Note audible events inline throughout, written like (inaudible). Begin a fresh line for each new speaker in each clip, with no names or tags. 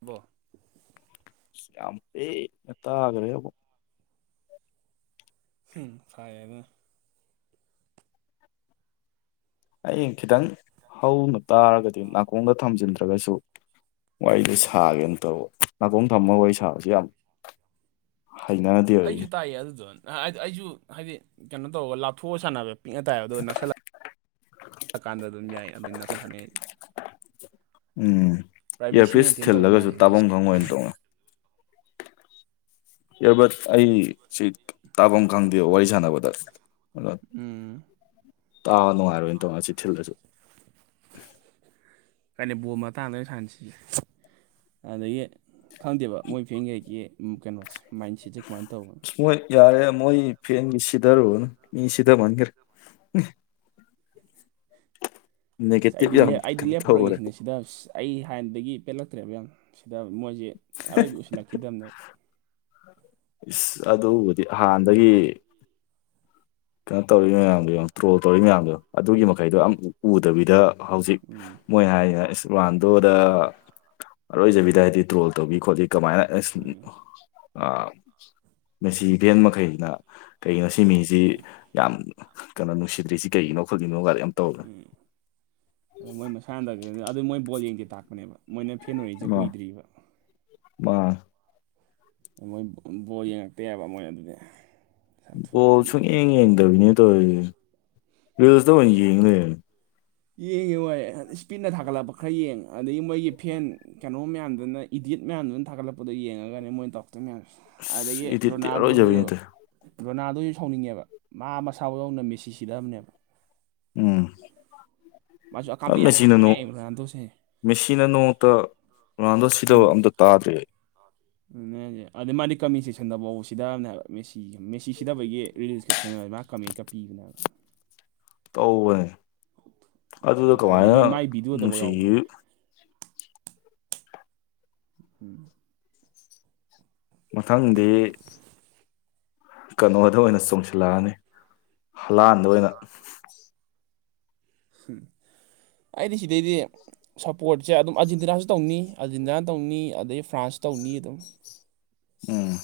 ꯕꯣ
ꯁꯌꯥꯝꯄꯦ ꯅꯠꯇꯒ꯭ꯔꯦꯕ
ꯎꯝ ꯐꯥꯏꯌꯦ ꯑꯗꯨꯅ
ꯍꯌꯦꯡ ꯈꯤꯇꯪ ꯍꯧꯅ ꯇꯥꯔꯒꯗꯤ ꯅꯥꯀꯣꯡꯗ ꯊꯝꯖꯤꯟꯗ꯭ꯔꯒꯁꯨ ꯋꯥꯔꯤꯁꯦ ꯁꯥꯒꯦꯅ ꯇꯧꯕ ꯅꯥꯇꯣꯡ ꯊꯝꯃꯒ ꯋꯥꯔꯤ ꯁꯥꯕꯕꯁꯤ ꯌꯥꯝ ꯍꯩꯅꯗꯦꯕ ꯑꯩ
ꯑꯩꯁꯨ ꯇꯥꯏꯌꯦ ꯑꯗꯨꯗꯣ ꯍꯥꯏꯗꯤ ꯑꯩꯁꯨ ꯍꯥꯏꯗꯤ ꯀꯩꯅꯣ ꯇꯧꯕꯔꯒ ꯂꯥꯞꯊꯣꯛꯑꯒ ꯁꯥꯟꯅꯕ ꯄꯤꯛꯅ ꯇꯥꯏꯑꯕ ꯑꯗꯣ ꯅꯛꯁꯜꯂꯛꯑ ꯆꯠꯀꯥꯟꯗ ꯑꯗꯨꯝ ꯌꯥꯏ ꯑꯗꯨ ꯅꯁꯨ ꯁꯥꯟꯅꯩ
ꯎꯝ
ꯄ꯭ꯔꯥꯏꯚꯦꯁꯤ
ꯏꯌꯥꯔꯄꯤꯤꯁ
ꯃꯦꯟꯇꯦꯟ ꯇꯧꯕ
ꯊꯤꯜꯂꯒꯁꯨ
ꯃꯥꯜꯂꯦ ꯃꯥꯏꯁꯦ
ꯇꯥꯐꯝ ꯈꯪꯉꯣꯏꯅ ꯇꯣꯡꯉ ꯏꯔꯕꯠ ꯑꯩ ꯁꯤ ꯇꯥꯐꯝ ꯈꯪꯗꯦ ꯋꯥꯔꯤ ꯁꯥꯟꯅꯕꯗ ꯑꯗꯣ
ꯎꯝ
ꯇꯥ ꯅꯨꯡꯉꯥꯏꯔꯣꯏꯅ ꯇꯧꯅ ꯆꯤꯊꯤꯜꯗꯁꯨ
ꯀꯩꯅ ꯕꯣꯝ ꯃꯇꯥꯡꯗ ꯑꯣꯏꯅ ꯁꯥꯟꯅꯁꯤꯒꯦ ꯑꯗꯒꯤ ꯈꯪꯗꯦꯕ ꯃꯣꯏ ꯐꯦꯡꯒꯩꯒꯤ ꯀꯩꯅꯣꯁꯦ ꯃꯥꯏꯟ ꯁꯦꯠꯁꯦ ꯀꯃꯥꯏꯅ ꯇꯧꯕꯅꯣ
ꯑ ꯃꯣꯏ ꯌꯥꯔꯦ ꯃꯣꯏ ꯐꯦꯟꯒꯤ ꯁꯤꯊꯔꯨꯨꯔꯅꯨ ꯃꯤ ꯁꯤꯗꯃꯟꯈ꯭ꯔꯦ
ꯑꯁ
ꯅꯦꯒꯦꯇꯤꯞ
ꯑꯩꯗꯤ ꯂ
ꯌꯥꯝ
ꯑꯩꯗꯤ
ꯀꯩꯅꯣ ꯇꯧꯈꯔꯦ
ꯂꯦꯞꯄꯔꯣꯏꯒꯦꯁꯤꯅꯦ ꯁꯤ ꯁꯤꯗ ꯑꯩ ꯍꯥꯟꯅꯗꯒꯤ ꯄꯦꯜꯂꯛꯇ꯭ꯔꯦꯕ ꯌꯥꯝ ꯁꯤꯗ ꯃꯣꯏꯁꯦ ꯑꯔꯣꯏꯕ ꯎꯁꯤꯜꯂꯛꯈꯤꯗꯕꯅꯦꯕ
ꯏꯁ ꯑꯗꯨꯕꯨꯗꯤ ꯍꯥꯟꯅꯗꯒꯤ ꯀꯩꯅꯣ ꯇꯧꯔꯤꯕ ꯃꯌꯥꯝꯗꯣꯉ ꯇꯣ ꯇꯧꯔꯤꯕ ꯃꯌꯥꯝꯗꯣ ꯑꯗꯨꯒꯤ ꯃꯈꯩꯗꯣ ꯎꯗꯕꯤꯗ ꯍꯧꯖꯤꯛ
ꯎꯝ
ꯃꯣꯏ ꯍꯥꯏ ꯑꯁ ꯄꯥꯟꯗꯣꯗ ꯑꯔꯣꯏꯖꯕꯤꯗ ꯍꯥꯏꯗꯤ ꯇ꯭ꯔꯣꯜ ꯇꯧꯕꯤ ꯈꯣꯠꯂꯤ ꯀꯃꯥꯏꯅ ꯑꯁ
ꯎꯝ
ꯃꯁꯤꯁꯤ ꯏꯚꯦꯟ ꯃꯈꯩꯅ ꯀꯩꯒꯤꯣ ꯁꯤꯃꯤꯁꯤ ꯌꯥꯝ ꯀꯩꯅꯣ ꯅꯨꯡꯁꯤꯗ꯭ꯔꯤꯁꯤ ꯀꯩꯒꯤꯅꯣ ꯈꯜꯒꯤꯅꯣ ꯒꯥꯔꯤ ꯌꯥꯝ ꯇꯧꯔꯅꯦ
ꯎꯝ ꯑ ꯃꯣꯏ ꯃꯁꯥꯅꯗ ꯑꯗꯨ ꯃꯣꯏ ꯕꯣꯜ ꯌꯦꯡꯁꯦ ꯇꯥꯛꯄꯅꯦꯕ ꯃꯣꯏꯅ ꯐꯦꯟ ꯑꯣꯏꯔꯤꯁꯦ
ꯃꯥ
ꯀꯨꯏꯗ꯭ꯔꯤꯕ
(unintelligible)
ꯃꯣꯏ ꯕꯣꯜ ꯌꯦꯡꯉꯛꯇꯦꯕ ꯃꯣꯏ ꯑꯗꯨꯗꯤ ꯁꯥꯊꯨ
ꯣꯜ
ꯀꯥꯟꯅꯕ
ꯁꯨꯡꯌꯦꯡ ꯌꯦꯡꯗꯕꯤꯅꯦ ꯇꯧꯔꯤꯁꯦ ꯨꯁꯇ ꯑꯣꯏꯅ ꯌꯦꯡꯂꯡꯦ
ꯌꯦꯡꯉꯦ ꯍꯣꯏ ꯏꯁꯄꯤꯠꯅ ꯊꯥꯒꯠꯂꯛꯄ ꯈꯔ ꯌꯦꯡꯉ ꯑꯗꯒꯤ ꯃꯣꯏꯒꯤ ꯐꯦꯟ ꯀꯩꯅꯣ ꯃꯌꯥꯝꯗꯨꯅ ꯏꯗꯤꯠ ꯃꯌꯥꯝꯗꯨꯅ ꯊꯥꯒꯠꯂꯛꯄꯗ ꯌꯦꯡꯉꯒꯅꯦ ꯃꯣꯏꯅ ꯇꯧꯔꯛꯇꯣꯏ ꯃꯌꯥꯝꯁꯦ ꯑꯗꯒꯤ
ꯑꯁ ꯏꯗꯤꯠꯇꯤ
ꯔꯣꯅꯥꯜꯗꯣꯁꯤꯁꯨ
ꯑꯔꯣꯏꯖꯕꯤꯅꯤ ꯇꯧꯏ
ꯔꯣꯅꯥꯜꯗꯣꯁꯨ ꯁꯥꯎꯅꯤꯡꯉꯦꯕ ꯃꯥ ꯃꯁꯥꯎꯗꯧꯅ ꯃꯦꯁꯤ ꯁꯤꯗꯕꯅꯦꯕ
ꯎꯝ
ꯃꯥꯁꯨ ꯑꯀꯥꯝꯄꯩ ꯌꯥꯝ
ꯃꯦꯁꯤꯟꯅꯣ
ꯉꯥꯡꯕꯅꯦ ꯔꯣꯅꯥꯜꯗꯣꯁꯦ
ꯃꯦꯁꯤꯅꯅꯣꯇ ꯔꯣꯅꯥꯜꯗꯣ ꯁꯤꯗ ꯑꯝꯇ ꯇꯥꯗ꯭ꯔꯦ
ꯑ ꯑꯗꯨ ꯑꯗꯩ ꯃꯥꯗꯤ ꯀꯃꯤ ꯆꯁꯟꯗꯐꯧ ꯁꯤꯗꯅꯦꯕ ꯃꯦꯁꯤꯒ ꯃꯦꯁꯤ ꯁꯤꯗꯕꯒꯤ ꯔꯤꯜꯁꯀ ꯊꯦꯡꯅꯔꯦ ꯃꯥ ꯀꯃꯤꯀ ꯄꯤꯕꯅꯦꯅꯕ
ꯇꯧꯕꯅꯦ ꯑꯗꯨꯗ
ꯊꯨꯗ.
ꯀꯃꯥꯏꯅ
ꯑꯗꯒꯤ ꯃꯥꯏ ꯚꯤꯗꯤꯑꯣꯗꯐꯥꯎ
ꯅꯨꯡꯁꯤ
ꯌꯥꯎꯕꯅꯦ ꯎꯝ
ꯃꯊꯪꯗꯤ ꯀꯩꯅꯣꯗ ꯑꯣꯏꯅ ꯆꯣꯡꯁꯤꯜꯂꯛꯑꯅꯤ ꯍꯂꯥꯟꯕ ꯑꯣꯏꯅ
ꯎꯝ ꯑꯩꯗꯤ ꯁꯤꯗꯩꯗꯤ ꯁꯞꯄꯣꯔꯠꯁꯦ ꯑꯗꯨꯝ ꯑꯥꯔꯖꯦꯟꯇꯤꯅꯥꯁꯨ ꯇꯧꯅꯤ ꯑꯥꯔꯖꯦꯟꯇꯤꯅꯥ ꯇꯧꯅꯤ ꯑꯗꯩ ꯐ꯭ꯔꯥꯟꯁ ꯇꯧꯅꯤ ꯑꯗꯨꯝ
ꯎꯝ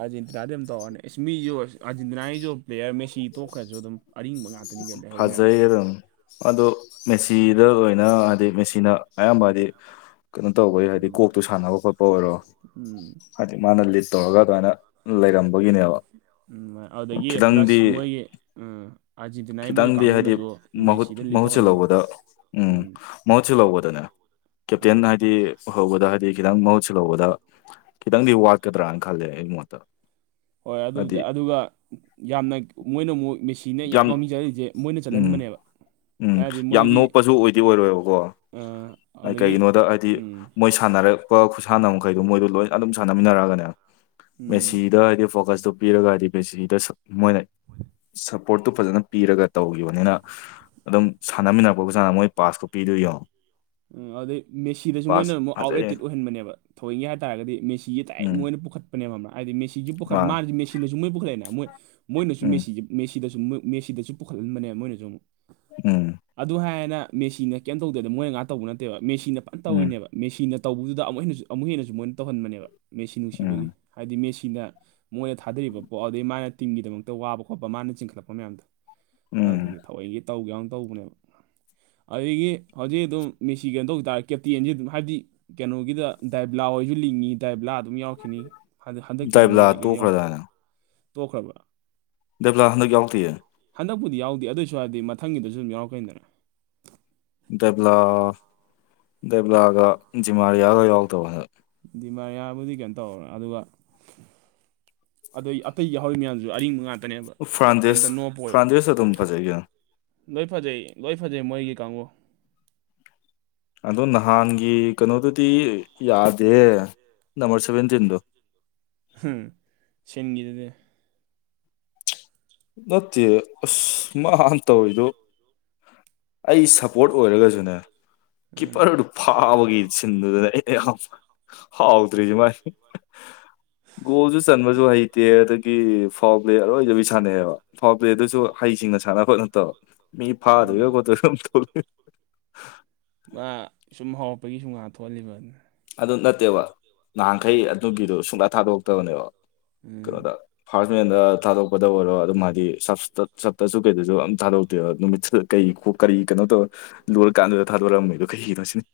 ꯑꯥꯔꯖꯦꯟꯇꯤꯅꯥꯗꯤ ꯑꯗꯨꯝ ꯇꯧꯔꯅꯤ ꯑꯦꯁꯃꯤꯁꯨ ꯑꯥꯔꯖꯦꯟꯇꯤꯅꯥꯒꯤꯁꯨ ꯄ꯭ꯂꯦꯌꯔ ꯃꯦꯁꯤ ꯇꯣꯛꯈ꯭ꯔꯁꯨ ꯑꯗꯨꯝ ꯑꯔꯤꯡꯕ ꯉꯥꯛꯇꯅꯤꯒ ꯂꯩꯍꯕꯣꯏ ꯃꯌꯥꯝꯁꯦ
ꯑꯗꯨꯗꯣ ꯃꯦꯆꯤꯗ ꯑꯣꯏꯅ ꯍꯥꯏꯗꯤ ꯃꯦꯆꯤꯅ ꯑꯌꯥꯝꯕ ꯍꯥꯏꯗꯤ ꯀꯩꯅꯣ ꯇꯧꯕꯩ ꯍꯥꯏꯗꯤ
ꯎꯝ
ꯀꯣꯛꯇꯨ ꯁꯥꯟꯅꯕ ꯈꯣꯠꯄ ꯑꯣꯏꯔꯣ
ꯎꯝ
ꯍꯥꯏꯗꯤ ꯃꯥꯅ ꯂꯤꯠ ꯇꯧꯔꯒ ꯑꯗꯨꯃꯥꯏꯅ ꯂꯩꯔꯝꯕꯒꯤꯅꯦꯕ
ꯎ ꯑꯗꯒꯤ ꯄ꯭ꯂꯁ
ꯈꯤꯇꯪꯗꯤ
ꯃꯣꯏꯒꯤ ꯑꯥꯖꯤꯇꯅꯥꯒꯤ ꯃꯣꯏꯒꯤ
ꯈꯤꯇꯪꯗꯤ ꯍꯥꯏꯗꯤ
ꯀꯥꯡꯒꯕꯨꯅꯁꯨ
ꯃꯍꯨꯠ
ꯃꯦꯁꯤꯗ ꯂꯤꯠ
ꯃꯍꯨꯠ
ꯇꯧꯍꯟꯅꯤꯡꯉꯤ
ꯁꯤꯜꯍꯧꯕꯗ
ꯎꯝ
ꯃꯍꯨꯠ ꯁꯤꯟꯍꯧꯕꯗꯨꯅꯦ ꯀꯦꯞꯇꯦꯟ
ꯎꯝ
ꯍꯥꯏꯗꯤ ꯍꯧꯕꯗ ꯍꯥꯏꯗꯤ ꯈꯤꯇꯪ ꯃꯍꯨꯠ ꯁꯤꯜꯍꯧꯒꯗꯧꯕ ꯈꯤꯇꯪꯗꯤ ꯋꯥꯠꯀꯗ꯭ꯔꯥꯅ ꯈꯜꯂꯦ ꯑꯩꯒꯤ ꯃꯣꯠꯇ
ꯍꯣꯏ
ꯍꯥꯏꯗꯤ
ꯑꯗꯨꯕꯨꯗꯤ ꯑꯗꯨꯒ ꯌꯥꯝꯅ ꯃꯣꯏꯅ ꯑꯃꯨꯛ ꯃꯦꯁꯤꯅ ꯌꯥꯝ ꯃꯃꯤꯡ ꯆꯠꯔꯤꯁꯦ ꯃꯣꯏꯅ
ꯎꯝ
ꯆꯠꯍꯟꯕꯅꯦꯕ
ꯎꯝ
ꯍꯥꯏꯗꯤ
ꯌꯥꯝ
ꯃꯣꯏꯒꯤ
ꯅꯣꯞꯄꯁꯨ ꯑꯣꯏꯗꯤ ꯑꯣꯏꯔꯣꯏꯕꯀꯣ
ꯑꯗꯒꯤ
ꯀꯩꯒꯤꯅꯣꯗ ꯍꯥꯏꯗꯤ
ꯎꯝ
ꯃꯣꯏ ꯁꯥꯟꯅꯔꯛꯄ ꯈꯨꯠꯁꯥꯟꯅ ꯃꯈꯩꯗꯣ ꯃꯣꯏꯗꯣ ꯂꯣꯏ ꯑꯗꯨꯝ ꯁꯥꯟꯅꯃꯤꯟꯅꯔꯛꯑꯒꯅꯦ
ꯎꯝ
ꯃꯦꯁꯤꯗꯥꯗꯤ ꯐꯣꯀꯁ ꯇ ꯄꯤꯔꯒ ꯍꯥꯏꯗꯤ ꯕꯦꯁꯤꯗ ꯃꯣꯏꯅ ꯁꯞꯄꯣꯔꯠꯇꯨ ꯐꯖꯅ ꯄꯤꯔꯒ ꯇꯧꯈꯤꯕꯅꯤꯅ ꯑꯗꯨꯝ ꯁꯥꯟꯅꯃꯤꯟꯅꯛꯄꯕꯨꯖꯥꯅ ꯃꯣꯏ ꯄꯥꯁꯀ ꯄꯤꯗꯣꯏꯌꯣ
ꯎ ꯑꯗꯩ ꯃꯦꯁꯤꯗꯁꯨ ꯃꯣꯏꯅ ꯑꯃꯨꯛ
ꯐꯖꯩ
ꯑꯥꯎꯠꯂꯦꯇꯦꯠ ꯑꯣꯏꯍꯟꯕꯅꯦꯕ ꯊꯣꯡꯏꯒꯦ ꯍꯥꯏꯇꯥꯔꯒꯗꯤ ꯃꯦꯁꯤꯁꯦ ꯇꯗꯥꯏꯦꯛ
ꯎꯝ
ꯃꯣꯏꯅ ꯄꯨꯈꯠ ꯅꯦꯕ ꯑꯃ ꯍꯥꯏꯗꯤ ꯃꯦꯁꯤ ꯄꯨꯈꯠ
ꯃꯥ
ꯃꯥꯦ ꯃꯦꯁꯤꯅꯁꯨ ꯃꯣꯏ ꯄꯨꯈꯠꯛꯑꯦꯅ ꯃꯣꯏ ꯃꯣꯏꯅꯁꯨ
ꯎꯝ
ꯃꯦꯁꯤꯦ ꯃꯦꯁꯤꯗꯁꯨꯣꯏ ꯃꯦꯁꯤꯗꯁꯨ ꯄꯨꯈꯠꯍꯟꯕꯅꯦ ꯃꯣꯏꯅꯁꯨ ꯑꯃꯨꯛ
ꯎꯝ
ꯑꯗꯨ ꯍꯥꯏꯔꯋꯦꯅ ꯃꯦꯆꯤꯟꯅ ꯀꯩꯝ ꯇꯧꯗꯕ ꯅꯠꯇꯦꯕ ꯃꯣꯏꯅ ꯉꯥꯛ ꯇꯧꯕ ꯅꯠꯇꯦꯕ ꯃꯦꯁꯤꯟꯅ ꯐꯖꯅ
ꯎꯝ
ꯇꯧꯋꯤꯅꯦꯕ ꯃꯦꯁꯤꯅ ꯇꯧꯕꯗꯨꯗ ꯑꯃꯨꯛ ꯍꯦꯟꯅꯁꯨ ꯑꯃꯨꯛ ꯍꯦꯟꯅꯁꯨ ꯃꯣꯏꯅ ꯇꯧꯍꯟꯕꯅꯦꯕ ꯃꯦꯁꯤ ꯅꯨꯡꯁꯤꯕꯒꯤ
ꯎꯝ
ꯍꯥꯏꯗꯤ ꯃꯦꯁꯤꯅ ꯃꯣꯏꯅ ꯊꯥꯗꯔꯤꯕ ꯄꯣꯠ ꯑꯗꯨꯗꯩ ꯃꯥꯅ ꯇꯤꯝꯒꯤꯗꯃꯛꯇ ꯋꯥꯕ ꯈꯣꯠꯄ ꯃꯥꯅ ꯆꯤꯡꯈꯠꯂꯛꯄ ꯃꯌꯥꯝꯗꯣ
ꯎꯝ
ꯑꯗꯨꯗꯒꯤ ꯊꯑꯣꯏꯒꯤ ꯇꯧꯒꯦ ꯌꯥꯎꯅ ꯇꯧꯕꯅꯦꯕ ꯑꯗꯒꯤ ꯍꯧꯖꯤꯛ ꯑꯗꯨꯝ ꯃꯤꯁꯤ ꯀꯩꯅꯣ ꯇꯧꯈꯤ ꯇꯥꯔꯗꯤ ꯀꯦꯞꯇꯦꯟꯁꯤ ꯑꯗꯨꯝ ꯍꯥꯏꯗꯤ ꯀꯩꯅꯣꯒꯤꯗ ꯗꯥꯏꯕꯂꯥ ꯍꯣꯏꯁꯨ ꯂꯤꯡꯉꯤ ꯗꯥꯥꯏꯕꯂꯥ ꯑꯗꯨꯝ ꯌꯥꯎꯔꯈꯤꯅꯤꯗ ꯍꯟꯗꯛꯀꯤꯗꯤ ꯃꯥ
ꯗꯥꯏꯕꯂꯥ
ꯀꯩꯅꯣ
ꯇꯣꯛꯈ꯭ꯔꯗꯥꯅ
ꯇꯣꯛꯈ꯭ꯔꯕ꯭ꯔ
ꯗꯦꯕꯂꯥ ꯍꯟꯗꯛ ꯌꯥꯎꯗꯦꯌꯦ
ꯍꯟꯗꯛꯄꯨꯗꯤ ꯌꯥꯎꯗꯦ ꯑꯗꯨ ꯑꯣꯏꯁꯨ ꯍꯥꯏꯔꯗꯤ ꯃꯊꯪꯒꯤꯗꯁꯨ ꯑꯗꯨꯝ ꯌꯥꯎꯛꯀꯅꯤꯗꯅ
ꯗꯦꯕꯂꯥ ꯗꯦꯕꯂꯥꯒ ꯗꯤꯃꯥꯔꯤꯌꯥꯒ ꯌꯥꯎꯗꯕ ꯍꯥꯟꯗꯥꯛ
ꯗꯤꯃꯥꯔꯤꯌꯥꯕꯨꯗꯤ ꯀꯩꯅꯣ ꯇꯧꯔꯦ ꯑꯗꯨꯒ ꯑꯗꯩ ꯑꯇꯩ ꯌꯥꯎꯍꯧꯔꯤ ꯃꯌꯥꯝꯁꯨ ꯑꯔꯤꯡꯕ ꯉꯥꯛꯇꯅꯦꯕ
ꯐ꯭ꯔꯥꯟꯗꯦꯁ
ꯀꯩꯝꯇ ꯅꯣꯞꯄꯣꯏꯕ
ꯐ꯭ꯔꯥꯟꯗꯦꯁ ꯑꯗꯨꯝ ꯐꯖꯩ ꯀꯩꯅꯣ
ꯂꯣꯏ ꯐꯖꯩ ꯂꯣꯏ ꯐꯖꯩ ꯃꯣꯏꯒꯤ ꯀꯥꯡꯕꯨ
ꯑꯗꯣ ꯅꯍꯥꯟꯒꯤ ꯀꯩꯅꯣꯗꯨꯗꯤ ꯌꯥꯗꯦꯌꯦ ꯅꯝꯕꯔ ꯁꯚꯦꯟꯇꯤꯟꯗꯣ
ꯎꯝ ꯁꯤꯟꯒꯔꯤꯗꯨꯗꯤ
ꯅꯠꯇꯦ ꯑꯁ ꯃꯥꯅ ꯇꯧꯔꯤꯗꯨ ꯑꯩ ꯁꯞꯄꯣꯠ ꯑꯣꯏꯔꯒꯁꯨꯅꯦ
ꯑ
ꯀꯤꯞꯄꯔ ꯗꯨ ꯐꯥꯕꯒꯤ ꯁꯤꯟꯗꯨꯗꯅꯦ ꯑꯩ ꯌꯥꯝ ꯍꯥꯎꯇꯔꯤꯁꯦ ꯃꯥꯥꯏ ꯒꯣꯜꯁꯨ ꯆꯟꯕꯁꯨ ꯍꯩꯇꯦ ꯑꯗꯒꯤ ꯐꯥꯎꯗꯤ ꯑꯔꯣꯏꯕꯤ ꯑꯦꯕ ꯐꯥꯎꯟ ꯗꯨꯁꯨ ꯍꯩꯁꯤꯡꯅ ꯁꯥꯅ ꯈꯣꯠꯄ ꯅꯠꯇꯕ ꯃꯤ ꯐꯥꯗꯣꯏꯔꯥ
ꯎꯝ
ꯈꯣꯠꯇꯣꯏ
ꯃꯥ ꯁꯨꯝ ꯍꯧꯔꯛꯄꯒꯤ ꯁꯨꯨꯝ ꯉꯥꯛ ꯊꯣꯛꯍꯜꯂꯤꯕ ꯍꯥꯢꯗꯨꯅꯤ
ꯑꯗꯨ ꯅꯠꯇꯦꯕ ꯅꯍꯥꯟꯈꯩ ꯑꯗꯨꯒꯤꯗꯣ ꯁꯨꯡꯊꯥ ꯊꯥꯗꯣꯛꯇꯕꯅꯦꯕ
ꯎꯝ
ꯀꯩꯅꯣꯗ ꯐꯥꯁꯢ ꯃꯦꯟꯗ ꯊꯥꯗꯣꯛꯄꯗ ꯑꯣꯏꯔꯣ ꯑꯗꯨꯝ ꯍꯥꯏꯗꯤ ꯁ ꯁꯞꯇꯁꯨ ꯀꯩꯗꯁꯨ ꯑꯗꯨꯝ ꯊꯥꯗꯣꯛꯇꯦꯕ ꯅꯨꯃꯤꯠ ꯀꯩ ꯀꯔꯤ ꯀꯩꯅꯣ ꯇꯧꯔ ꯂꯣꯏꯔ ꯀꯥꯟꯗꯨꯗ ꯊꯥꯗꯣꯔꯛꯑꯝꯃꯦꯗꯣ ꯀꯩꯒꯤꯅꯣ ꯁꯤꯅꯤ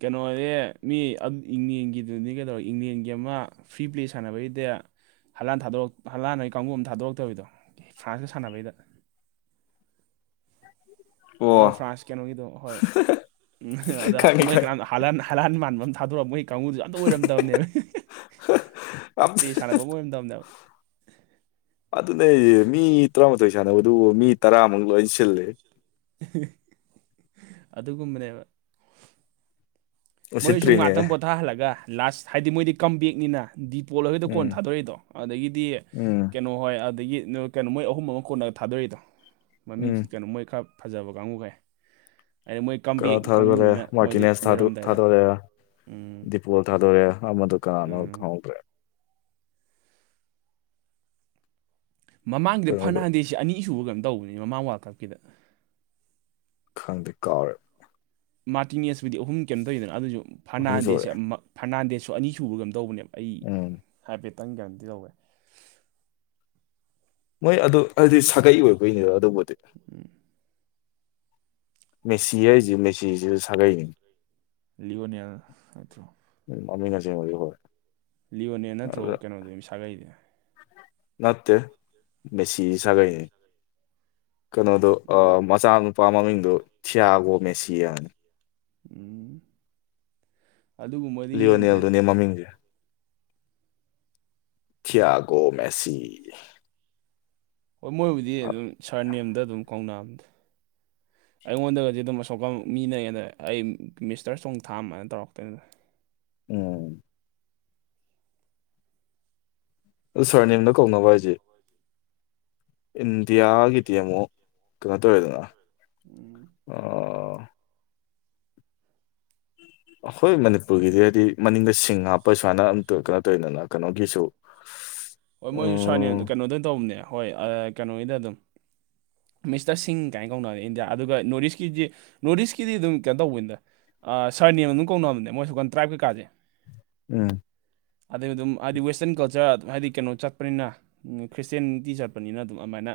ꯀꯩꯅꯣꯅꯦ ꯃꯤ ꯑꯗꯨ ꯏꯪꯂꯦꯟꯒꯤꯗꯨꯅꯤ ꯀꯩꯗꯧꯔꯦ ꯏꯪꯂꯦꯟꯒꯤ ꯑꯃ ꯐ꯭ꯔꯤ ꯄ꯭ꯂꯦ ꯁꯥꯟꯅꯕꯩꯗ ꯍꯜꯂꯥꯟ ꯊꯥꯗꯣꯔ ꯍꯂꯥꯟ ꯍꯣꯏ ꯀꯥꯡꯕꯨ ꯑꯃ ꯊꯥꯗꯣꯔꯛꯇꯕꯗꯣ ꯐꯥꯔꯁꯇ ꯁꯥꯟꯅꯕꯩꯗ
ꯑꯣ
ꯑꯃ ꯐ꯭ꯔꯥꯟꯁ ꯀꯩꯅꯣꯒꯤꯗꯣ ꯍꯣꯏ ꯎꯝ ꯑꯗ
ꯈꯪꯉꯤ
ꯃꯣꯏ
ꯈꯪꯉꯤ
ꯀꯅꯥꯝ ꯍꯂꯥꯜ ꯍꯂꯥꯜ ꯃꯥꯟꯕ ꯑꯃ ꯊꯥꯗꯣꯔꯛꯑ ꯃꯣꯏ ꯀꯥꯡꯕꯨꯨꯗꯨꯁꯨ ꯑꯝꯇ ꯑꯣꯏꯔꯝꯗꯕꯅꯦꯕ
ꯑꯝꯇ
ꯄ꯭ꯂꯦ ꯁꯥꯟꯅꯕ ꯑꯃ ꯑꯣꯏꯔꯝꯗꯕꯅꯦꯕ
ꯑꯗꯨꯅꯦ ꯃꯤ ꯇꯔꯥꯃꯥꯊꯣꯏ ꯁꯥꯟꯅꯕꯗꯨꯕꯨ ꯃꯤ ꯇꯔꯥꯃꯨꯛ ꯂꯣꯏ ꯁꯤꯜꯂꯦ
ꯑꯗꯨꯒꯨꯝꯕꯅꯦꯕ ꯃꯣꯏꯅ ꯁꯨꯨꯝ
ꯎꯁꯤꯠꯇ꯭ꯔꯤꯅꯦ
ꯉꯥꯏꯍꯥꯛꯇꯪ ꯄꯣꯊꯥꯍꯜꯂꯒ ꯂꯥꯁ ꯍꯥꯏꯗꯤ ꯃꯣꯏꯗꯤ ꯀꯝꯕꯦꯛꯅꯤꯅ ꯗꯤꯄꯣꯜ ꯍꯣꯏꯗ
ꯎꯝ
ꯀꯣꯟꯅ ꯊꯥꯗꯣꯔꯛꯏꯗꯣ ꯑꯗꯒꯤꯗꯤ
ꯎꯝ
ꯀꯩꯅꯣ ꯍꯣꯏ ꯑꯗꯒꯤ ꯀꯩꯅꯣ ꯃꯣꯏ ꯑꯍꯨꯝ ꯑꯃ ꯀꯣꯟꯅ ꯊꯥꯗꯣꯔꯛꯏꯗꯣ ꯃꯃꯤꯡ
ꯎꯝ
ꯀꯩꯅꯣ ꯃꯣꯏ ꯈꯔ ꯐꯖꯕ ꯀꯥꯡꯕꯨꯈꯩ ꯍꯥꯏꯗꯤ ꯃꯣꯏ
ꯀꯩꯅꯣ
ꯀꯝꯕꯦꯛ
ꯊꯥꯗꯣꯔꯛꯑꯦ
ꯀꯥꯡꯕꯨꯨꯅꯤꯅ ꯃꯣꯏꯗꯤ
ꯃꯥꯔꯇꯤꯅꯦꯁ ꯊꯥꯗꯣꯛ
ꯂꯣꯏꯔꯝꯗꯥꯏꯗ ꯎꯝ
ꯗꯤꯄꯣꯜ ꯊꯥꯗꯣꯛꯌꯦ ꯑꯃꯗꯨ ꯀꯥꯅꯦꯅꯣ
ꯎꯝ
ꯈꯪꯍꯧꯗ꯭ꯔꯦ
ꯃꯃꯥꯡꯒꯤꯗ
ꯀꯩꯅꯣꯗꯣ
ꯐꯔꯅꯥꯟꯗꯦꯁꯁꯦ ꯑꯅꯤ ꯑꯁꯨꯕ ꯀꯩꯅꯝ ꯇꯧꯕꯅꯤ ꯃꯃꯥꯡ ꯋꯥꯔꯜ ꯀꯞꯀꯤꯗ
ꯈꯪꯗꯤ ꯀꯥꯎꯔꯦꯕ
ꯃꯥꯔꯇꯤꯅꯦꯁꯄꯨꯗꯤ ꯑꯍꯨꯝ ꯀꯩꯝ ꯇꯧꯔꯤꯗꯅ ꯑꯗꯨꯁꯨ
ꯑꯍꯨꯝ
ꯐꯔꯅꯥꯟꯗꯦꯁꯦ
ꯁꯨꯔꯦ
ꯐꯔꯅꯥꯟꯗꯦꯁꯁꯨ ꯑꯅꯤ ꯁꯨꯕ ꯀꯝ ꯇꯧꯕꯅꯦꯕ ꯑꯩ
ꯎꯝ
ꯍꯥꯏꯐꯦꯠꯇꯪ ꯒꯦꯔꯟꯇꯤ ꯂꯧꯋꯦ
ꯃꯣꯏ ꯑꯗꯨ ꯍꯥꯏꯗꯤ ꯁꯥꯒꯩ ꯑꯣꯏꯕꯩꯅꯤꯗ ꯑꯗꯨꯕꯨꯗꯤ ꯃꯦꯁꯤ ꯍꯥꯏ ꯃꯦꯁꯤꯁꯤꯁꯨ ꯁꯒꯥꯏ
ꯂꯤꯑꯣꯅꯦꯜ ꯑꯗꯨꯔꯣ
ꯎꯝ ꯃꯃꯤꯡ ꯑꯁꯦꯡꯕꯒꯤ ꯍꯣꯏ
ꯂꯤꯌꯣꯅꯦꯟ ꯅꯠꯇ꯭ꯔꯣ
ꯑꯗ
ꯀꯩꯅꯣꯗꯣ ꯁꯥꯒꯩꯗꯤ
ꯅꯠꯇꯦ ꯃꯦꯁꯤ ꯁꯥꯒꯩꯅꯤ ꯀꯩꯅꯣꯗꯣ ꯃꯆꯥ ꯅꯨꯄꯥ ꯃꯃꯤꯡꯗꯣ ꯊꯤꯌꯥꯒꯣ ꯃꯦꯁꯤ
ꯎꯝ ꯑꯗꯨꯒꯨꯝꯕꯗꯤ ꯌꯦꯡꯗ꯭ꯔꯦꯗ
ꯂꯤꯌꯣꯅꯦꯜꯗꯨꯅꯦ ꯃꯃꯤꯡꯁꯦ ꯊꯤꯌꯥꯒꯣ ꯃꯦꯁꯤ
ꯍꯣꯏ ꯃꯣꯏꯕꯨꯗꯤ ꯑꯗꯨꯝ ꯁꯥꯔ ꯅꯦꯝꯗ ꯑꯗꯨꯝ ꯀꯧꯅꯥ ꯑꯝꯗ ꯑꯩꯉꯣꯟꯗꯒꯗꯤ ꯑꯗꯨꯝ ꯑꯁꯣꯛꯀ ꯃꯤꯅꯩ ꯑꯗ ꯑꯩ ꯃꯤꯁꯇꯔ ꯆꯣꯡꯊꯥꯝꯅ ꯇꯧꯔꯛꯇꯣꯏꯅꯤꯗ
ꯎꯝ ꯑꯗ ꯁꯥꯔ ꯅꯦꯝꯗ ꯀꯧꯅꯕ ꯍꯥꯏꯁꯦ ꯏꯟꯗꯤꯌꯥꯒꯤꯗꯤ ꯑꯃꯨꯛ ꯀꯩꯅꯣ ꯇꯧꯋꯦꯗꯅ
ꯎꯝ
ꯑ ꯑꯩꯈꯣꯏ ꯃꯅꯤꯄꯨꯔꯒꯤꯗꯤ ꯍꯥꯏꯗꯤ ꯃꯅꯤꯡꯗ ꯁꯤꯡ ꯍꯥꯥꯞ ꯄꯩꯁꯥꯅ ꯑꯝꯇ ꯀꯃꯥꯏ ꯇꯧꯔꯤꯅꯣ ꯀꯩꯅꯣꯒꯤꯁꯨ
ꯍꯣꯏ ꯃꯣꯏꯁꯨ ꯁꯥꯔꯅꯦ
ꯎꯝ
ꯀꯩꯅꯣꯗ ꯇꯧꯕꯅꯦ ꯍꯣꯏ ꯀꯩꯅꯣꯒꯤꯗ ꯑꯗꯨꯝ ꯃꯤꯁꯇꯔ ꯁꯤꯡ ꯀꯥꯏꯅ ꯀꯧꯅꯅꯦ ꯏꯟꯗꯤꯌꯥ ꯑꯗꯨꯒ ꯅꯣꯔꯠ ꯏꯁꯀꯤꯗꯤ ꯅꯣꯔꯠ ꯏꯁꯀꯤꯗꯤ ꯑꯗꯨꯝ ꯀꯩꯅꯣ ꯇꯧꯕꯅꯤꯗ ꯑ ꯁꯥꯔ ꯅꯦꯝ ꯑꯗꯨꯝ ꯀꯧꯅꯕꯅꯦ ꯃꯣꯏ ꯑꯁꯣꯝꯀꯥꯟ ꯇ꯭ꯔꯥꯏꯞ ꯀꯩꯀꯥꯁꯦ
ꯎꯝ
ꯑꯗꯩ ꯑꯗꯨꯝ ꯍꯥꯏꯗꯤ ꯋꯦꯁꯇꯔꯟ ꯀꯜꯆꯔ ꯍꯥꯏꯗꯤ ꯀꯩꯅꯣ ꯆꯠꯄꯅꯤꯅ ꯈ꯭ꯔꯤꯁꯇꯤꯌꯥꯅꯤꯇꯤ ꯆꯠꯄꯅꯤꯅ ꯑꯗꯨꯝ ꯑꯗꯨꯃꯥꯏꯅ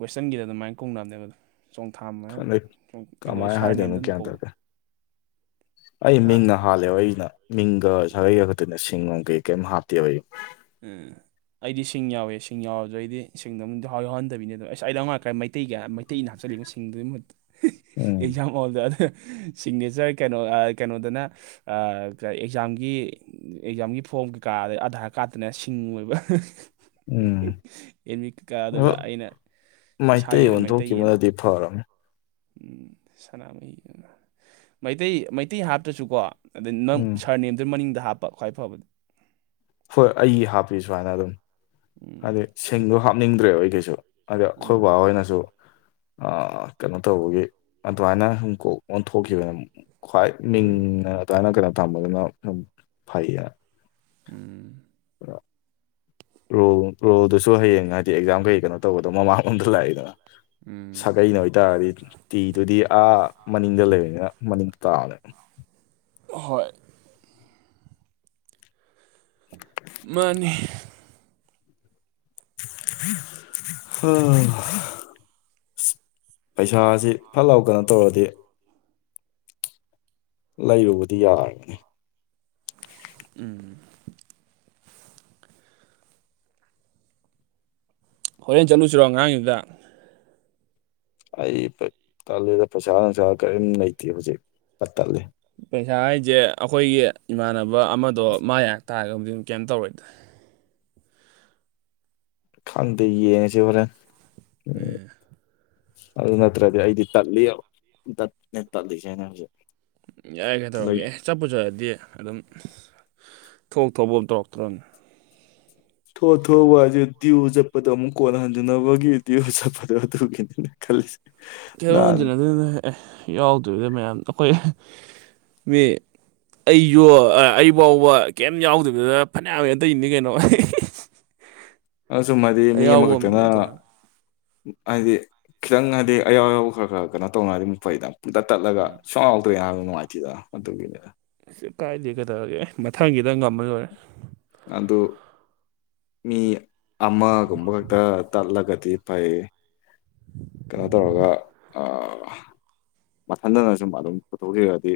ꯋꯦꯁꯇꯔꯟꯒꯤꯗ ꯑꯗꯨꯃꯥꯏꯅ ꯀꯣꯡꯅꯕꯅꯦꯕ ꯑꯗꯨꯣ ꯆꯣꯡꯊꯥꯝ ꯍꯥꯏ
ꯈꯪꯗꯦ
ꯑꯩꯉꯣꯟ
ꯀꯃꯥꯏꯅ
ꯁꯥꯔ
ꯍꯥꯏꯗꯣꯏꯅꯣ
ꯅꯦꯝꯗ ꯑꯗꯨꯝ
ꯒ꯭ꯌꯥꯟ ꯇꯥꯗꯦ
ꯀꯧꯕꯅꯤ
ꯑꯩ ꯃꯤꯡꯒ ꯍꯥꯜꯂꯦꯕ ꯑꯩꯒꯤꯁꯤꯅ ꯃꯤꯡꯒ ꯁꯥꯒꯩꯒ ꯈꯛꯇꯅ ꯁꯤꯡ ꯅꯨꯡ ꯀꯩ ꯀꯩꯝ ꯍꯥꯞꯇꯦ ꯑꯩꯒꯤ
ꯎꯝ ꯑꯩꯗꯤ ꯁꯤꯡ ꯌꯥꯎꯏꯦ ꯁꯤꯡ ꯌꯥꯎꯔꯁꯨ ꯑꯩꯗꯤ ꯁꯤꯡꯗꯣꯨꯝ ꯌꯥꯎꯍꯗꯕꯤꯅꯦꯗꯣ ꯑꯁ ꯑꯩꯗ ꯉꯥꯏꯀꯥꯏ ꯃꯩꯇꯩꯒꯤ ꯑꯩꯇꯩꯅ ꯍꯥꯞꯆꯤꯜꯂꯤꯂꯤꯕꯁꯤꯡꯗꯨ
ꯎꯝ
ꯑꯦꯛꯖꯥꯝ ꯍꯣꯜꯗ ꯑꯗ ꯁꯤꯒꯅꯦꯆꯔ ꯀꯩꯅꯣ ꯀꯩꯅꯣꯗꯅ ꯑꯦꯛꯖꯥꯝꯒꯤ ꯑꯦꯛꯖꯥꯝꯒꯤ ꯐꯣꯔꯝ ꯀꯩꯀꯥ ꯑꯗꯩ ꯑꯙꯥ ꯀꯥꯇꯅ ꯁꯤꯡ ꯑꯣꯏꯕ
ꯎꯝ
ꯑꯦꯟꯃꯤꯠ ꯀꯀꯥ ꯑꯗꯨꯒ
ꯑꯗꯣ
ꯑꯩꯅ
ꯃꯩꯇꯩ
ꯏꯁꯥꯒꯤꯅ ꯃꯩꯇꯩꯑꯅ
ꯑꯣꯟꯊꯣꯛꯈꯤꯕꯅꯗꯤ ꯐꯔꯃꯦ
ꯎꯝ ꯁꯅꯥꯃꯍꯤꯗꯨꯅ ꯃꯩꯇꯩ ꯃꯩꯇꯩ ꯍꯥꯞꯇ꯭ꯔꯁꯨꯀꯣ ꯑꯗꯩ ꯅꯪ
ꯎꯝ
ꯁꯥꯔ ꯅꯦꯝꯗꯨ ꯃꯅꯤꯡꯗ ꯍꯥꯞꯄ ꯈ꯭ꯋꯥꯏ ꯐꯕꯗꯤ
ꯍꯣꯏ ꯑꯩ ꯍꯥꯞꯄꯤ ꯁꯨꯃꯥꯏꯅ ꯑꯗꯨꯝ ꯍꯥꯏꯗꯗꯤ ꯁꯤꯡꯗꯣ ꯍꯥꯞꯅꯤꯡꯗ꯭ꯔꯦꯕ ꯑꯩꯒꯤꯁꯨ ꯑꯗ ꯑꯩꯈꯣꯏ
ꯎꯝ
ꯕꯕꯥ ꯍꯣꯏꯅꯁꯨ ꯑ ꯀꯩꯅꯣ ꯇꯧꯕꯒꯤ ꯑꯗꯨꯃꯥꯏꯅ ꯍꯨꯝꯀꯣꯛ ꯑꯣꯟꯊꯣꯛꯈꯤꯕꯅ ꯈ꯭ꯋꯥꯏ ꯃꯤꯡ
ꯎꯝ
ꯑꯗꯨꯃꯥꯏꯅ ꯀꯩꯅꯣ ꯊꯝꯕꯗꯨꯅ ꯑꯗꯨꯝ ꯐꯩꯌꯦ
ꯎꯝ
ꯔꯣ ꯔꯣꯜꯗꯨꯁꯨ ꯍꯌꯦꯡ ꯍꯥꯏꯗꯤ ꯑꯦꯛꯖꯥꯝ ꯀꯩ ꯀꯩꯅꯣ ꯇꯧꯕꯒꯗꯣ ꯃꯃꯥꯡꯂꯣꯝꯗ ꯂꯥꯛꯏꯗꯅ
ꯎꯝ
ꯁꯥꯒꯩꯅꯣ ꯑꯣꯏꯇꯥꯔꯗꯤ ꯇꯤꯗꯨꯗꯤ ꯑꯥ ꯃꯅꯤꯡꯗ ꯂꯩꯕꯅꯤꯅ ꯃꯅꯤꯡ ꯇꯥꯕꯅꯦ
ꯍꯣꯏ ꯃꯥꯅꯤ
ꯄꯩꯁꯥꯁꯤ ꯐꯠ ꯂꯥꯎ ꯀꯩꯅꯣ ꯇꯧꯔꯗꯤ ꯂꯩꯕꯕꯨꯗꯤ ꯌꯥꯔꯕꯅꯤ
ꯎꯝ ꯍꯣꯔꯦꯟ ꯆꯠꯂꯨꯁꯤꯔꯣ ꯑꯉꯥꯡꯒꯤꯗꯨꯗ
ꯑꯩ ꯇꯜꯂꯤꯗ ꯄꯩꯁꯥ ꯅꯨꯡꯁꯥ ꯀꯔꯤꯝ ꯂꯩꯇꯦ ꯍꯧꯖꯤꯛ ꯄꯠ ꯇꯠꯂꯦ
ꯄꯩꯁꯥ ꯍꯥꯏꯁꯦ ꯑꯩꯈꯣꯏꯒꯤ ꯏꯃꯥꯟꯅꯕ ꯑꯃꯗꯣ ꯃꯥ ꯌꯥ ꯇꯥꯔꯒꯕꯨꯗꯤ ꯀꯩꯝꯇ ꯇꯧꯔꯣꯏꯗꯦ
ꯈꯪꯗꯦ ꯌꯦꯡꯉꯁꯤ ꯍꯣꯔꯦꯟ
ꯑꯦ
ꯑꯗꯨ ꯅꯠꯇ꯭ꯔꯗꯤ ꯑꯩꯗꯤ ꯇꯜꯂꯤ ꯇꯜꯂꯤꯁꯦꯅꯦ ꯍꯧꯖꯤꯛ
ꯌꯥꯏ ꯀꯩ ꯇꯧꯔꯒꯦ
ꯂꯩ
ꯑꯦ ꯆꯠꯄꯨ ꯆꯠꯂꯗꯤ ꯑꯗꯨꯝ ꯊꯣꯛ ꯊꯣꯛꯄ ꯑꯃ ꯇꯧꯔꯛꯇ꯭ꯔꯣꯅꯦ
ꯊꯣ ꯊꯣ ꯋꯥ ꯑꯗꯨ ꯗꯤꯎ ꯆꯠꯄꯗꯣ ꯑꯃꯨꯛ ꯀꯣꯟ ꯍꯟꯖꯅꯕꯒꯤ ꯗꯤꯎ ꯆꯠꯄꯗꯣ ꯇꯗꯨꯈꯤꯗꯅ ꯈꯜꯂꯤꯁꯦ
ꯈꯩꯗꯣꯛ
ꯅꯍꯥꯟ
ꯍꯟꯗꯅ ꯑꯗꯨꯅ ꯑꯦ ꯌꯥꯎꯗꯕꯤꯗ ꯃꯌꯥꯝ ꯑꯩꯈꯣꯏ ꯃꯤ ꯑꯩꯁꯨ ꯑꯩ ꯐꯥꯎꯕ ꯀꯩꯝ ꯌꯥꯎꯗꯕꯤꯗ ꯐꯅꯌꯥꯝ ꯍ ꯑꯇꯩꯅꯤ ꯀꯩꯅꯣ ꯑꯩ
ꯑꯁꯨꯝ ꯍꯥꯏꯗꯤ ꯃꯤ
ꯑꯌꯥꯎꯕ ꯑꯃ
ꯑꯃꯈꯛꯇꯅ
ꯑꯗꯨꯃꯥꯏꯅ ꯇꯧꯅ
ꯍꯥꯏꯗꯤ ꯈꯤꯇꯪ ꯍꯥꯏꯗꯤ ꯑꯌꯥꯎ ꯑꯌꯥꯎꯕ ꯈꯔ ꯈꯔ ꯀꯩꯅꯣ ꯇꯧꯅꯔꯗꯤ ꯑꯃꯨꯛ ꯐꯩꯗ ꯄꯨꯡꯇꯠ ꯇꯠꯂꯒ ꯁꯥꯎꯟꯗꯣ ꯌꯥꯝ ꯅꯨꯡꯉꯥꯏꯇꯦꯗꯅ ꯑꯗꯨꯒꯤꯅꯦꯗ
ꯀꯩꯁꯨ ꯀꯥꯏꯗꯦ ꯀꯩꯗꯧꯔꯒꯦ ꯑꯦ ꯃꯊꯪꯒꯤꯗꯪ ꯉꯝꯃ ꯂꯣꯏꯔꯦ
ꯑꯗꯨ ꯃꯤ ꯑꯃꯒꯨꯝꯕ ꯈꯛꯇ ꯇꯠꯂꯒꯗꯤ ꯐꯩ ꯀꯩꯅꯣ ꯇꯧꯔꯒ ꯑꯥ ꯃꯊꯟꯇꯅ ꯁꯨꯝ ꯑꯗꯨꯝ ꯄꯨꯊꯣꯛꯂꯩꯔꯗꯤ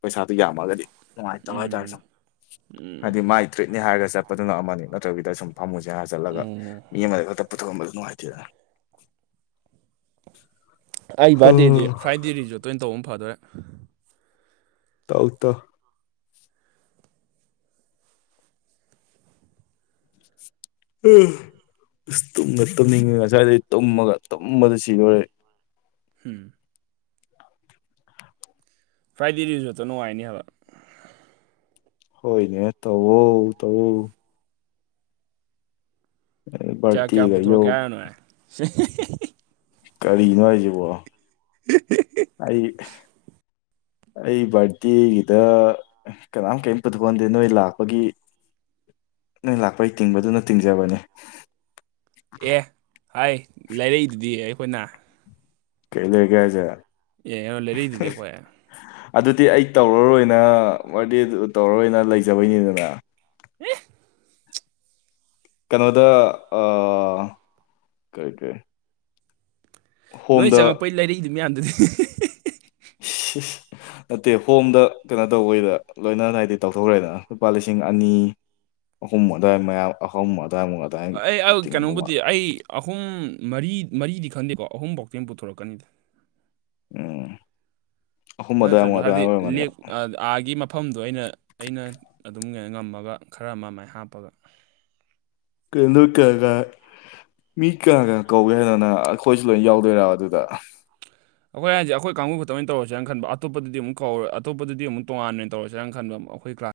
ꯄꯩꯁꯥꯗꯨ ꯌꯥꯝꯃꯒꯗꯤ ꯅꯨꯡꯉꯥꯏꯇꯕ ꯍꯥꯏꯇꯥꯔꯦ
ꯎꯝ
ꯁꯨꯝ
ꯎꯝ
ꯍꯥꯏꯗꯤ ꯃꯥꯏ ꯇ꯭ꯔꯤꯠꯅꯦ ꯍꯥꯏꯔꯒ ꯆꯠꯄꯗꯨꯅ ꯑꯃꯅꯤ ꯅꯠꯇꯕꯤꯗ ꯁꯨꯝ ꯐꯥꯃꯨꯁꯦ ꯍꯥꯏꯔꯒ ꯆꯠꯂꯒ
ꯎꯝ
ꯃꯤ ꯑꯃꯗ ꯈꯛꯇ ꯄꯨꯊꯣꯛꯑꯝꯕꯗꯨ ꯅꯨꯡꯉꯥꯏꯇꯦꯅ
ꯑꯩ ꯕꯔꯗꯦꯗꯤ ꯐ꯭ꯔꯥꯏꯗꯦ ꯔꯤꯖꯣꯔꯇ ꯑꯣꯏꯅ ꯇꯧꯕꯅ ꯐꯗꯣꯔꯦ
ꯇꯧ ꯇꯧ ꯎꯝ ꯑꯁ ꯇꯨꯝꯅ ꯇꯨꯝꯅꯤꯡꯉꯦ ꯉꯁꯥꯏꯗꯩ ꯇꯨꯝꯃꯒ ꯇꯨꯝꯕꯗ ꯁꯤꯗꯧꯔꯦ
ꯍꯝ ꯐ꯭ꯔꯥꯏꯗꯦ ꯔꯤꯖꯔꯇꯇꯣ ꯅꯨꯡꯉꯥꯏꯅꯤ ꯍꯥꯏꯕ
ꯍꯣꯏꯅꯦ ꯇꯧꯌꯣ ꯇꯧꯌꯣ
ꯀꯌꯥ ꯀꯌꯥ
ꯕꯥꯔꯗꯦꯒ ꯌꯧ
ꯄꯨꯊꯣꯛꯔꯛꯀꯦ ꯍꯥꯏꯅꯣ ꯅꯣꯏ
ꯀꯔꯤꯅꯣ ꯍꯥꯏꯁꯤꯕꯣ ꯑꯩ ꯑꯩ ꯕꯔꯗꯦꯒꯤꯗ ꯀꯅꯥꯝ ꯀꯔꯤꯝ ꯄꯨꯊꯣꯛꯟꯗꯦ ꯅꯣꯏ ꯂꯥꯛꯄꯒꯤ ꯅꯣꯏ ꯂꯥꯛꯄꯩ ꯇꯤꯡꯕꯗꯨꯅ ꯇꯤꯡꯖꯕꯅꯤ
ꯑꯦ ꯍꯥꯏ ꯂꯩꯔꯛꯏꯗꯨꯗꯤ ꯑꯩꯈꯣꯏꯅ
ꯀꯩ ꯂꯩꯔꯛꯀꯦ ꯍꯥꯏꯖꯦ
ꯑꯦ (unintelligible) ꯂꯩꯔꯛꯏꯗꯨꯗꯤ ꯑꯩꯈꯣꯏ
ꯑꯗꯨꯗꯤ ꯑꯩ ꯇꯧꯔꯔꯣꯏꯅ ꯕꯔꯗꯦꯗꯣ ꯑꯗꯨ ꯇꯧꯔꯔꯣꯏꯅ ꯂꯩꯖꯕꯩꯅꯤꯗꯅ
INAUDIBLE
ꯀꯩꯅꯣꯗ ꯑꯥ ꯀꯩ ꯀꯩ
ꯅꯣꯏ ꯆꯪꯉꯛꯄꯩ ꯂꯩꯥꯏꯔꯛꯏꯗꯨ ꯃꯌꯥꯝꯗꯨꯗꯤ
(inaudible) ꯅꯠꯇꯦ ꯍꯣꯝꯗ ꯀꯩꯅꯣ ꯇꯧꯕꯩꯗ ꯂꯣꯏꯅꯅ ꯍꯥꯏꯗꯤ ꯇꯧꯊꯣꯛꯈ꯭ꯔꯦꯗꯅ ꯂꯨꯄꯥ ꯂꯤꯁꯤꯡ ꯑꯅꯤ ꯑꯍꯨꯝ ꯑꯗꯨꯋꯥꯏ ꯃꯌꯥꯝ ꯃꯍꯨꯝ
ꯑꯩ ꯑꯥ ꯀꯩꯅꯣꯕꯨꯗꯤ ꯑꯩ ꯑꯍꯨꯝ ꯃꯔꯤ ꯃꯔꯤꯗꯤ ꯈꯟꯗꯦꯀꯣ ꯑꯍꯨꯝꯕꯧꯇꯤ ꯑꯗꯨꯝ ꯄꯨꯊꯣꯔꯛꯀꯅꯤꯗ
ꯎꯝ ꯑꯍꯨꯝ ꯑꯗꯨꯋꯥꯏꯃꯨꯛ
ꯅꯠꯇ꯭ꯔꯁꯨ
ꯑꯗꯨꯋꯥꯏ
ꯍꯥꯏꯕꯗꯤ
ꯑꯣꯏꯔꯝꯒꯅꯦ
ꯂꯦꯛ ꯑ- ꯑꯥꯒꯤ ꯃꯐꯝꯗꯣ ꯑꯩꯅ ꯑꯩꯅ ꯑꯗꯨꯝ ꯉꯝꯃꯒ ꯈꯔ ꯑꯃ ꯃꯥꯏ ꯍꯥꯞꯄꯒ
ꯀꯗꯨ ꯀꯒ ꯃꯤ ꯀꯌꯥ ꯀꯌꯥ ꯀꯧꯏꯦ ꯍꯥꯏꯗꯅ ꯑꯩꯈꯣꯏꯁꯨ ꯂꯣꯏꯅ ꯌꯥꯎꯗꯣꯏꯔ ꯑꯗꯨꯗ
ꯑꯩꯈꯣꯏ ꯍꯥꯏꯁꯦ ꯑꯩꯈ ꯀꯥꯡꯕꯨ ꯈꯛꯇ ꯑꯣꯏꯅ ꯇꯧꯔꯦꯅ ꯈꯟ ꯑꯇꯞꯄꯗꯤ ꯑꯃꯨ ꯀꯧꯔ ꯑꯇꯣꯞꯄꯗꯤ ꯑꯃꯛ ꯇꯣꯉꯥꯟꯕ ꯑꯣꯏꯅ ꯇꯧꯔꯦꯔꯅ ꯈꯟꯕ ꯑꯩꯈꯣꯏ ꯀ꯭ꯂꯥꯁ